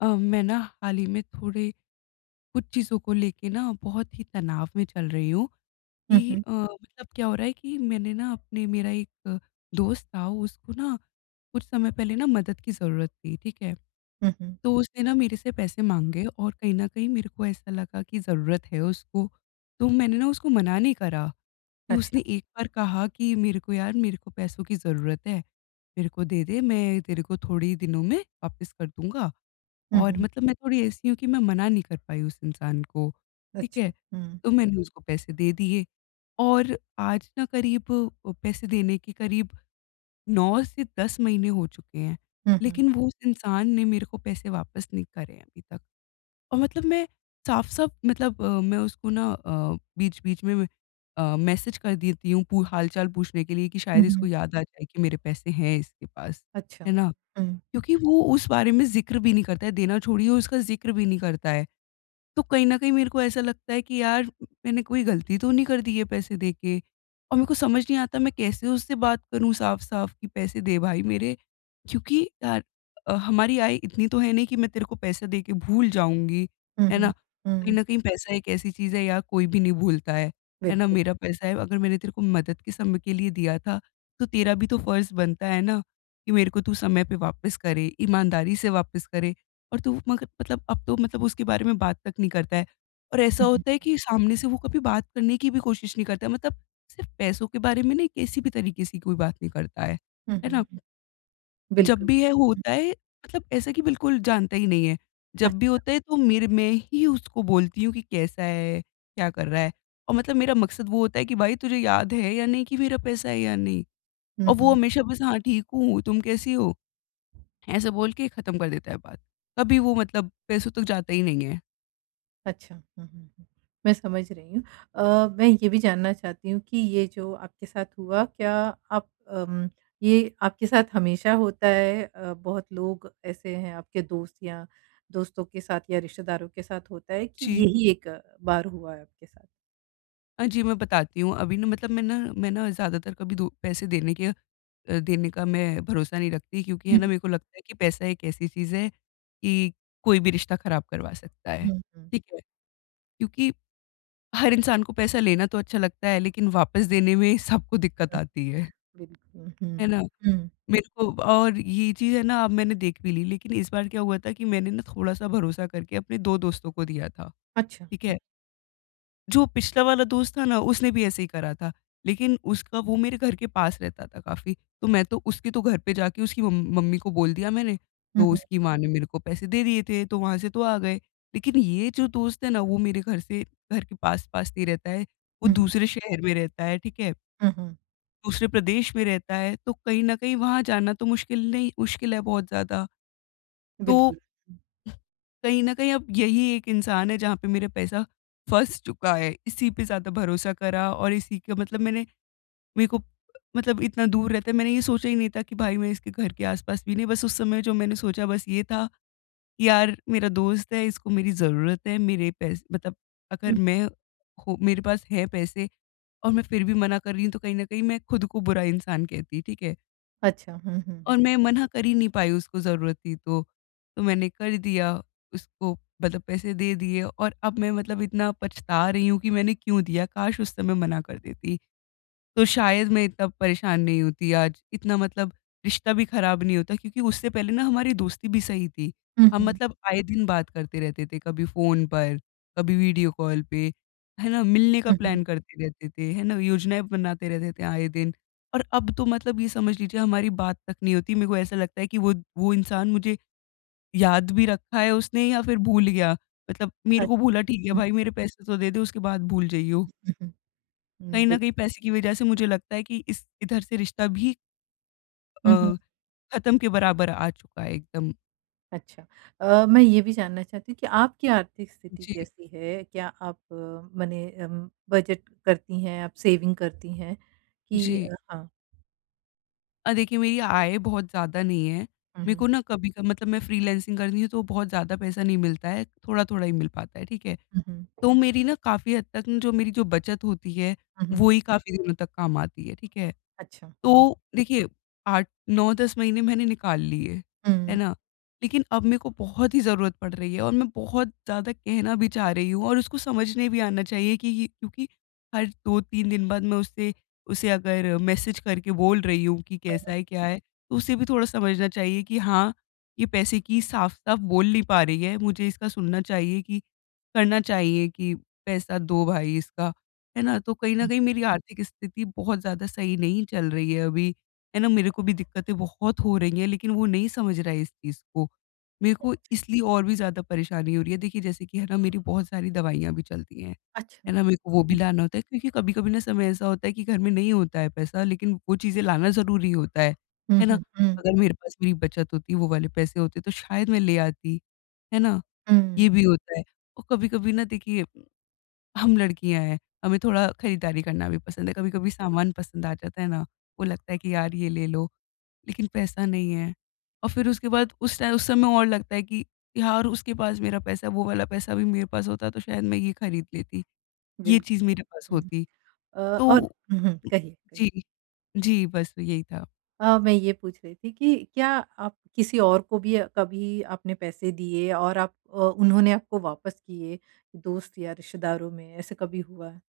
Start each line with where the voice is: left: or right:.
left: अ, मैं ना हाल ही में थोड़े कुछ चीज़ों को लेके ना बहुत ही तनाव में चल रही हूँ
right: हुँ,
left: कि
right: हुँ।
left: मतलब क्या हो रहा है, कि मैंने ना अपने मेरा एक दोस्त था उसको ना कुछ समय पहले ना मदद की ज़रूरत थी, ठीक है?
right: हुँ, हुँ।
left: तो उसने ना मेरे से पैसे माँगे और कहीं न कहीं मेरे को ऐसा लगा कि ज़रूरत है उसको, तो मैंने ना उसको मना नहीं करा। कि उसने
right: अच्छा।
left: एक बार कहा कि मेरे को यार, मेरे को पैसों की ज़रूरत है, मेरे को दे दे, मैं तेरे को थोड़े ही दिनों में वापस कर दूँगा।
right: हुँ,
left: और
right: हुँ।
left: मतलब मैं थोड़ी ऐसी हूँ कि मैं मना नहीं कर पाई उस इंसान को, ठीक है?
right: अच्छा। हुँ।
left: तो मैंने उसको पैसे दे दिए, और आज ना पैसे देने के करीब 9 से 10 महीने हो चुके हैं,
right: हुँ, हुँ।
left: लेकिन वो उस इंसान ने मेरे को पैसे वापस नहीं करे हैं अभी तक। और मतलब मैं साफ-साफ मतलब मैं उसको ना बीच-बीच में मैसेज कर देती हूँ पू हाल-चाल पूछने के लिए, कि
right: हुँ,
left: शायद इसको
right: हुँ।
left: याद आ जाए कि मेरे पैसे हैं इसके पास,
right: अच्छा।
left: है ना?
right: हुँ।
left: क्योंकि वो उस बारे में ज़िक्र भी नहीं करता है, देना छोड़िए, उसका ज़िक्र भी नहीं करता है। तो कहीं न कहीं मेरे को ऐसा लगता है कि यार, मैंने कोई गलती तो नहीं कर दी है पैसे दे के? और मेरे को समझ नहीं आता मैं कैसे उससे बात करूँ साफ-साफ कि पैसे दे भाई मेरे, क्योंकि यार हमारी आय इतनी तो है नहीं कि मैं तेरे को पैसा दे के भूल जाऊँगी,
right: हुँ,
left: है ना?
right: हुँ।
left: कहीं
right: हुँ।
left: न कहीं पैसा एक ऐसी चीज़ है यार, कोई भी नहीं भूलता है ना?
right: बिल्कुल।
left: मेरा पैसा है, अगर मैंने तेरे को मदद के समय के लिए दिया था, तो तेरा भी तो फर्ज़ बनता है ना, कि मेरे को तू समय पे वापस करे, ईमानदारी से वापस करे। और तू मगर मतलब अब तो मतलब उसके बारे में बात तक नहीं करता है। और ऐसा
right: हुँ, हुँ।
left: होता है कि सामने से वो कभी बात करने की भी कोशिश नहीं करता है, मतलब सिर्फ़ पैसों के बारे में नहीं, किसी भी तरीके से कोई बात नहीं करता है।
right: हुँ,
left: है
right: हुँ,
left: ना?
right: हुँ।
left: जब
right: बिल्कुल।
left: भी है
right: हुँ।
left: होता है, मतलब ऐसा कि बिल्कुल जानता ही नहीं है।
right: अ
left: जब भी होता है तो मेरे मैं ही उसको बोलती हूँ कि कैसा है, क्या कर रहा है? और मतलब मेरा मकसद वो होता है कि भाई, तुझे याद है या नहीं कि मेरा पैसा है या नहीं?
right: हुँ,
left: और वो
right: हुँ।
left: हमेशा बस हाँ, ठीक हूँ, तुम कैसी हो? ऐसे बोल के ख़त्म कर देता है बात। कभी वो मतलब पैसों तक जाता ही नहीं है।
right: अच्छा। हुँ, हुँ, हुँ। मैं समझ रही हूँ। मैं ये भी जानना चाहती हूँ कि ये जो आपके साथ हुआ, क्या आप ये आपके साथ हमेशा होता है? बहुत लोग ऐसे हैं आपके दोस्त या दोस्तों के साथ या रिश्तेदारों के साथ होता है कि
left: जी।
right: यही एक बार हुआ है आपके साथ?
left: हाँ जी, मैं बताती हूँ। अभी ना मतलब मैं ना ज़्यादातर कभी दो पैसे देने के देने का मैं भरोसा नहीं रखती, क्योंकि है
right: हुँ,
left: ना मेरे को लगता है कि पैसा एक ऐसी चीज़ है कि कोई भी रिश्ता ख़राब करवा सकता है।
right: हुँ। हुँ, हुँ।
left: ठीक है? क्योंकि हर इंसान को पैसा लेना तो अच्छा लगता है, लेकिन वापस देने में सबको दिक्कत आती है।
right: बिल्कुल,
left: है
right: हुँ,
left: ना?
right: हुँ।
left: मेरे को और ये चीज़ है ना अब मैंने देख भी ली, लेकिन इस बार क्या हुआ था कि मैंने ना थोड़ा-सा भरोसा करके अपने 2 दोस्तों को दिया था,
right: अच्छा।
left: ठीक है? जो पिछला वाला दोस्त था ना, उसने भी ऐसे ही करा था, लेकिन उसका वो मेरे घर के पास रहता था काफ़ी, तो मैं तो उसके तो घर पे जाके उसकी मम मम्मी को बोल दिया मैंने,
right: हुँ,
left: तो
right: हुँ,
left: उसकी माँ ने मेरे को पैसे दे दिए थे, तो वहाँ से तो आ गए। लेकिन ये जो दोस्त है ना, वो मेरे घर के पास-पास नहीं रहता है, वो
right: हुँ,
left: दूसरे शहर में रहता है, ठीक है?
right: हुँ, हुँ,
left: दूसरे प्रदेश में रहता है, तो कहीं न कहीं वहाँ जाना तो मुश्किल नहीं, मुश्किल है बहुत ज़्यादा। तो
right: बिल्कुल।
left: कहीं न कहीं अब यही एक इंसान है जहाँ पे मेरा पैसा फँस चुका है। इसी पे ज़्यादा भरोसा करा और इसी का मतलब मैंने मेरे को मतलब इतना दूर रहता है, मैंने ये सोचा ही नहीं था कि भाई मैं इसके घर के आस-पास भी नहीं, बस उस समय जो मैंने सोचा बस ये था, कि यार मेरा दोस्त है, इसको मेरी ज़रूरत है, मेरे पैस मतलब अगर
right: हुँ,
left: मैं हो मेरे पास है पैसे, और मैं फिर भी मना कर रही हूँ, तो कहीं न कहीं मैं खुद को बुरा इंसान कहती, ठीक है?
right: अच्छा। हुँ, हुँ,
left: और
right: हुँ।
left: मैं मना कर ही नहीं पाई, उसको ज़रूरत थी तो। तो मैंने कर दिया उसको मतलब पैसे दे दिए, और अब मैं मतलब इतना पछता रही हूँ कि मैंने क्यों दिया, काश उस समय मना कर देती। तो शायद मैं इतना परेशान नहीं होती आज, इतना मतलब रिश्ता भी खराब नहीं होता, क्योंकि उससे पहले ना हमारी दोस्ती भी सही थी।
right: हुँ,
left: हम
right: हुँ,
left: मतलब आए दिन बात करते रहते थे, कभी फ़ोन पर, कभी वीडियो कॉल पे, है ना? मिलने का
right: हुँ, हुँ।
left: प्लान करते रहते थे, है ना? योजनाएँ बनाते रहते थे आए दिन। और अब तो मतलब ये समझ लीजिए हमारी बात तक नहीं होती। मेरे को ऐसा लगता है कि वो इंसान मुझे याद भी रखा है उसने, या फिर भूल गया। मतलब मेरे को
right: अच्छा।
left: भूला ठीक है
right: हुँ,
left: भाई, मेरे पैसे तो दे दे, उसके बाद भूल जाइयो।
right: हुँ, हुँ, हुँ,
left: कहीं न
right: बिल्कुल।
left: कहीं पैसे की वजह से मुझे लगता है कि इस इधर से रिश्ता भी अ,
right: हुँ, हुँ,
left: ख़त्म के बराबर आ चुका है एकदम।
right: अच्छा। मैं ये भी जानना चाहती हूँ कि आपकी आर्थिक स्थिति
left: जी,
right: कैसी है? क्या आप मने बजट करती हैं, आप सेविंग करती हैं
left: जी।
right: कि हाँ।
left: देखिए मेरी आय बहुत ज़्यादा नहीं है।
right: हुँ,
left: मेरे को
right: हुँ,
left: ना कभी क मतलब मैं फ्रीलांसिंग करती हूँ तो बहुत ज़्यादा पैसा नहीं मिलता है, थोड़ा-थोड़ा ही मिल पाता है, ठीक है?
right: हुँ, हुँ,
left: तो मेरी ना काफ़ी हद तक न जो मेरी जो बचत होती है,
right: हुँ, हुँ।
left: वो ही काफ़ी दिनों तक काम आती है, ठीक है?
right: अच्छा। हुँ,
left: तो देखिए 8 9-10 महीने मैंने निकाल लिए, है
right: हुँ,
left: ना? लेकिन अब मेरे को बहुत ही ज़रूरत पड़ रही है, और मैं बहुत ज़्यादा कहना भी चाह रही हूँ और उसको समझने भी आना चाहिए कि ये, क्योंकि हर 2-3 दिन बाद मैं उससे उसे अगर मैसेज करके बोल रही हूँ कि कैसा है, क्या है, तो उसे भी थोड़ा समझना चाहिए कि हाँ, ये पैसे की साफ-साफ बोल नहीं पा रही है, मुझे इसका सुनना चाहिए कि करना चाहिए कि पैसा दो भाई इसका। है ना? तो कहीं न
right: हुँ।
left: कहीं मेरी आर्थिक स्थिति बहुत ज़्यादा सही नहीं चल रही है अभी, है ना? मेरे को भी दिक्कतें बहुत हो रही हैं, लेकिन वो नहीं समझ रहा है इस चीज़ को। मेरे को इसलिए और भी ज़्यादा परेशानी हो रही है। देखिए, जैसे कि है ना, मेरी बहुत सारी दवाइयाँ भी चलती हैं, है
right: अच्छा।
left: ना? मेरे को वो भी लाना होता है क्योंकि कभी-कभी ना समय ऐसा होता है कि घर में नहीं होता है पैसा, लेकिन वो चीज़ें लाना ज़रूरी होता
right: हुँ,
left: है ना?
right: हुँ, हुँ,
left: अगर मेरे पास मेरी बचत होती, वो वाले पैसे होते, तो शायद मैं ले आती, है ना?
right: हुँ,
left: ये भी होता है। और कभी-कभी ना देखिए हम लड़कियाँ हैं, हमें थोड़ा खरीदारी करना भी पसंद है, कभी-कभी सामान पसंद आ जाता है ना, वो लगता है कि यार ये ले लो, लेकिन पैसा नहीं है। और फिर उसके बाद उस समय और लगता है कि यार उसके पास मेरा पैसा है, वो वाला पैसा भी मेरे पास होता तो शायद मैं ये खरीद लेती, ये चीज़
right: बिल्कुल।
left: मेरे पास
right: हुँ।
left: होती।
right: और
left: तो
right: हुँ, हुँ, कहिए, कहिए।
left: जी, जी, बस यही था।
right: मैं ये पूछ रही थी कि क्या आप किसी और को भी कभी आपने पैसे दिए और आप उन्होंने आपको वापस किए, दोस्त या रिश्तेदारों में ऐसे कभी हुआ है?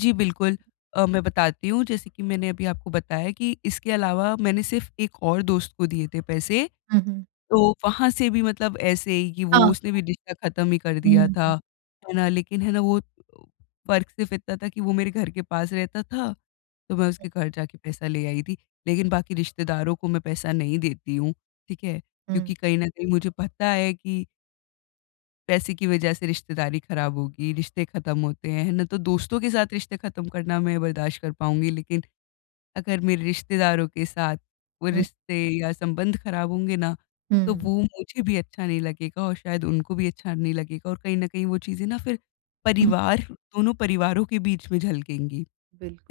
left: जी, बिल्कुल मैं बताती हूँ, जैसे कि मैंने अभी आपको बताया कि इसके अलावा मैंने सिर्फ़ एक और दोस्त को दिए थे पैसे,
right: हुँ, हुँ।
left: तो वहाँ से भी मतलब ऐसे ही कि वो
right: हाँ,
left: उसने भी रिश्ता ख़त्म ही कर
right: हुँ,
left: दिया था,
right: हुँ,
left: है ना? लेकिन है ना वो फ़र्क सिर्फ़ इतना था कि वो मेरे घर के पास रहता था, तो मैं उसके घर जाके पैसा ले आई थी। लेकिन बाकी रिश्तेदारों को मैं पैसा नहीं देती हूँ, ठीक है?
right: हुँ,
left: क्योंकि कहीं न कहीं मुझे पता है कि पैसे की वजह से रिश्तेदारी ख़राब होगी, रिश्ते ख़त्म होते हैं, है ना? तो दोस्तों के साथ रिश्ते ख़त्म करना मैं बर्दाश्त कर पाऊँगी, लेकिन अगर मेरे रिश्तेदारों के साथ वो
right: हुँ,
left: रिश्ते या संबंध खराब होंगे ना, तो
right: हुँ,
left: वो मुझे भी अच्छा नहीं लगेगा और शायद उनको भी अच्छा नहीं लगेगा, और कहीं न कहीं वो चीज़ें ना फिर
right: हुँ,
left: परिवार दोनों परिवारों के बीच में झलकेंगी,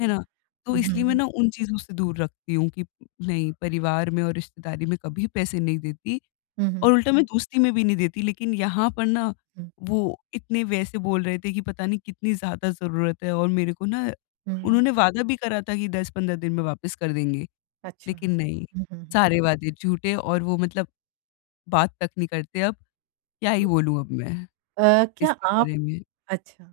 left: है ना? तो
right: हुँ,
left: इसलिए
right: हुँ,
left: मैं
right: हुँ,
left: ना उन चीज़ों से दूर रखती हूँ कि नहीं, परिवार में और रिश्तेदारी में कभी पैसे नहीं देती।
right: हुँ,
left: और
right: हुँ,
left: उल्टा मैं हुँ। दोस्ती में भी नहीं देती, लेकिन यहाँ पर ना
right: हुँ,
left: वो इतने वैसे बोल रहे थे कि पता नहीं कितनी ज़्यादा ज़रूरत है, और मेरे को ना
right: हुँ,
left: उन्होंने वादा भी करा था कि 10-15 दिन में वापस कर देंगे,
right: अच्छा,
left: लेकिन
right: अच्छा।
left: नहीं,
right: हुँ, हुँ, हुँ।
left: सारे वादे झूठे, और वो मतलब बात तक नहीं करते अब, क्या ही बोलूँ अब मैं
right: क्या
left: इसके
right: आप
left: बारे में?
right: अच्छा,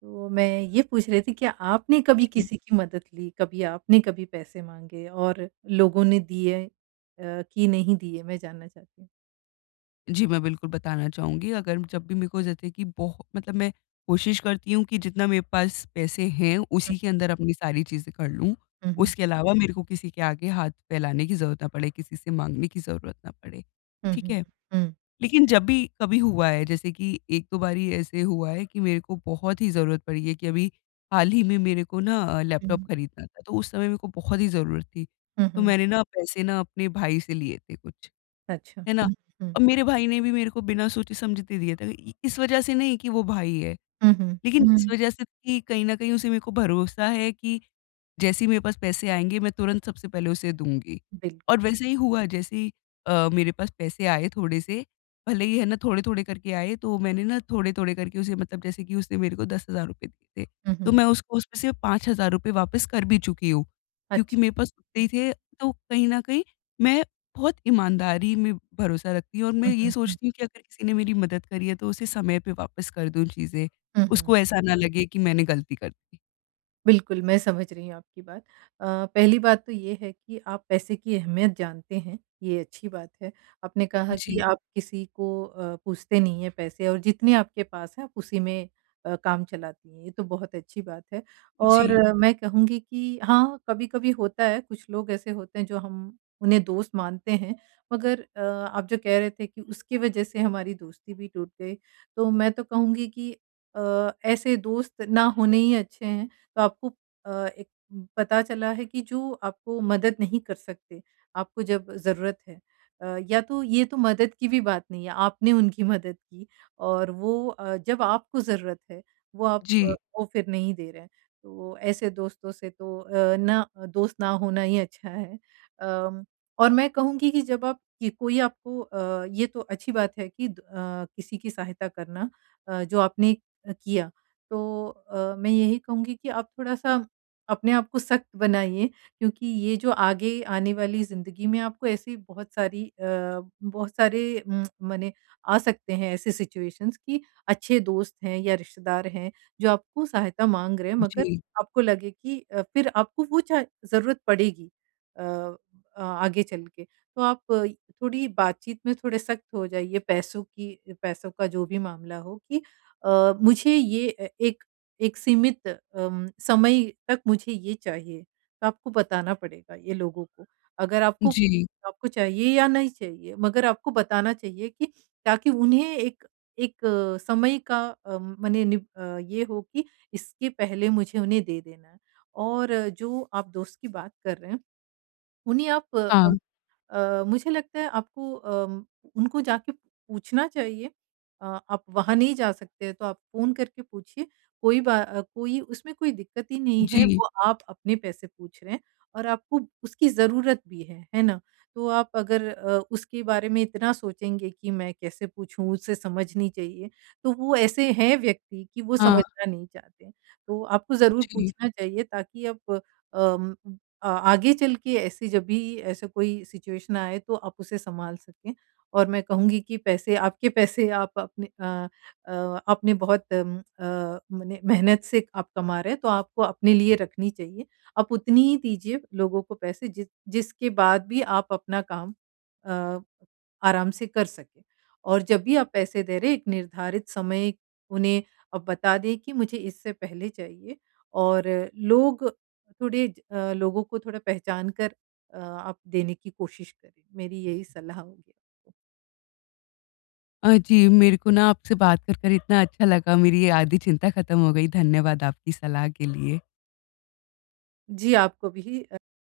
right: तो मैं ये पूछ रही थी क्या आपने कभी
left: जी।
right: किसी की मदद ली, कभी आपने कभी पैसे माँगे और लोगों ने दिए कि नहीं दिए? मैं जानना चाहती हूँ।
left: जी, मैं बिल्कुल बताना चाहूँगी। अगर जब भी मेरे को, जैसे कि बहु मतलब मैं कोशिश करती हूँ कि जितना मेरे पास पैसे हैं, उसी के अंदर अपनी सारी चीज़ें कर लूँ।
right: हुँ, हुँ।
left: उसके अलावा मेरे को किसी के आगे हाथ फैलाने की ज़रूरत ना पड़े, किसी से माँगने की ज़रूरत ना पड़े,
right: हुँ,
left: ठीक
right: हुँ,
left: है?
right: हुँ।
left: लेकिन जब भी कभी हुआ है, जैसे कि 1-2 बारी ऐसे हुआ है कि मेरे को बहुत ही ज़रूरत पड़ी है, कि अभी हाल ही में मेरे को ना लैपटॉप
right: हुँ,
left: खरीदना था, तो उस समय मेरे को बहुत ही ज़रूरत थी।
right: हुँ,
left: तो
right: हुँ।
left: मैंने ना पैसे ना अपने भाई से लिए थे कुछ।
right: अच्छा।
left: है ना?
right: हुँ, हुँ,
left: और मेरे भाई ने भी मेरे को बिना सोचे-समझे दे दिया था। इ इस वज़ह से नहीं कि वो भाई है,
right: हुँ, हुँ,
left: लेकिन इस
right: हुँ।
left: वज़ह से कि कहीं न कहीं उसे मेरे को भरोसा है कि जैसे ही मेरे पास पैसे आएँगे मैं तुरंत सबसे पहले उसे दूँगी। और
right: बिल्कुल।
left: वैसे ही हुआ, जैसे ही मेरे पास पैसे आए थोड़े-से, भले ही है ना थोड़े-थोड़े करके आए, तो मैंने ना थोड़े-थोड़े करके उसे, मतलब जैसे कि उसने मेरे को ₹10,000 दिए थे,
right: हुँ,
left: तो
right: हुँ।
left: मैं उसको उसमें से ₹5,000 वापस कर भी चुकी हूँ, क्योंकि
right: अच्छा।
left: मेरे पास उतने ही
right: हुँ,
left: थे। तो कहीं न कहीं मैं बहुत ईमानदारी में भरोसा रखती हूँ, और मैं
right: हुँ,
left: ये
right: हुँ, हुँ।
left: सोचती हूँ कि अगर किसी ने मेरी मदद करी है तो उसे समय पे वापस कर दूँ चीज़ें,
right: हुँ, हुँ।
left: उसको ऐसा ना लगे कि मैंने गलती कर दी।
right: बिल्कुल, मैं समझ रही हूँ आपकी बात। अ, पहली बात तो ये है कि आप पैसे की अहमियत जानते हैं, ये अच्छी बात है। आपने कहा कि
left: जी,
right: आप किसी को पूछते नहीं हैं पैसे और जितने आपके पास हैं, आप उसी में काम चलाती हैं, ये तो बहुत अच्छी बात है। और
left: जी,
right: मैं कहूँगी कि हाँ, कभी-कभी होता है, कुछ लोग ऐसे होते हैं, जो हम उन्हें दोस्त मानते हैं, मगर आप जो कह रहे थे कि उसकी वजह से हमारी दोस्ती भी टूट गई, तो मैं तो कहूँगी कि ऐसे दोस्त ना होने ही अच्छे हैं। तो आपको अ, एक पता चला है कि जो आपको मदद नहीं कर सकते, आपको जब ज़रूरत है। या तो ये तो मदद की भी बात नहीं है, आपने उनकी मदद की और वो जब आपको ज़रूरत है, वो आप अ,
left: जी।
right: वो फिर नहीं दे रहे हैं। तो ऐसे दोस्तों से तो ना दोस्त ना होना ही अच्छा है। अम, और मैं कहूँगी कि जब आप कि कोई आपको ये तो अच्छी बात है कि किसी की सहायता करना जो आपने किया। तो मैं यही कहूँगी कि आप थोड़ा-सा अपने आप को सख्त बनाइए क्योंकि ये जो आगे आने वाली ज़िंदगी में आपको ऐसी बहुत सारे मने आ सकते हैं ऐसे सिचुएशंस कि अच्छे दोस्त हैं या रिश्तेदार हैं जो आपको सहायता माँग रहे हैं मगर
left: जी,
right: आपको लगे कि फिर आपको वो चा ज़रूरत पड़ेगी अ आगे चल के। तो आप थोड़ी बातचीत में थोड़े सख्त हो जाइए पैसों का जो भी मामला हो कि मुझे ये एक एक सीमित समय तक मुझे ये चाहिए, तो आपको बताना पड़ेगा ये लोगों को। अगर आपको
left: जी।
right: आपको चाहिए या नहीं चाहिए, मगर आपको बताना चाहिए कि ताकि उन्हें एक एक समय का मने ये हो कि इसके पहले मुझे उन्हें दे देना है। और जो आप दोस्त की बात कर रहे हैं, उन्हें आप
left: हाँ,
right: अ, अ, मुझे लगता है आपको उनको जाके पूछना चाहिए। आप वहाँ नहीं जा सकते तो आप फ़ोन करके पूछिए। कोई उसमें कोई दिक्कत ही नहीं है,
left: जी,
right: वो आप अपने पैसे पूछ रहे हैं और आपको उसकी ज़रूरत भी है ना? तो आप अगर उसके बारे में इतना सोचेंगे कि मैं कैसे पूछूँ, उसे समझनी चाहिए, तो वो ऐसे हैं व्यक्ति कि वो
left: हाँ,
right: समझना नहीं चाहते। तो आपको ज़रूर
left: जी।
right: पूछना चाहिए ताकि आप अम आगे चल के ऐसी जब भी ऐसा कोई सिचुएशन आए तो आप उसे सँभाल सकें। और मैं कहूँगी कि पैसे आप अपने आपने बहुत मने मेहनत से आप कमा रहे हैं तो आपको अपने लिए रखनी चाहिए। आप उतनी ही दीजिए लोगों को पैसे जिसके बाद भी आप अपना काम अ, आराम से कर सकें। और जब भी आप पैसे दे रहे हैं एक निर्धारित समय उन्हें आप बता दें कि मुझे इससे पहले चाहिए और लोग लोगों को थोड़ा पहचान कर आप देने की कोशिश करें। मेरी यही सलाह होगी आपको।
left: जी, मेरे को ना आपसे बात कर इतना अच्छा लगा, मेरी ये आधी चिंता खत्म हो गई। धन्यवाद आपकी सलाह के लिए।
right: जी, आपको भी।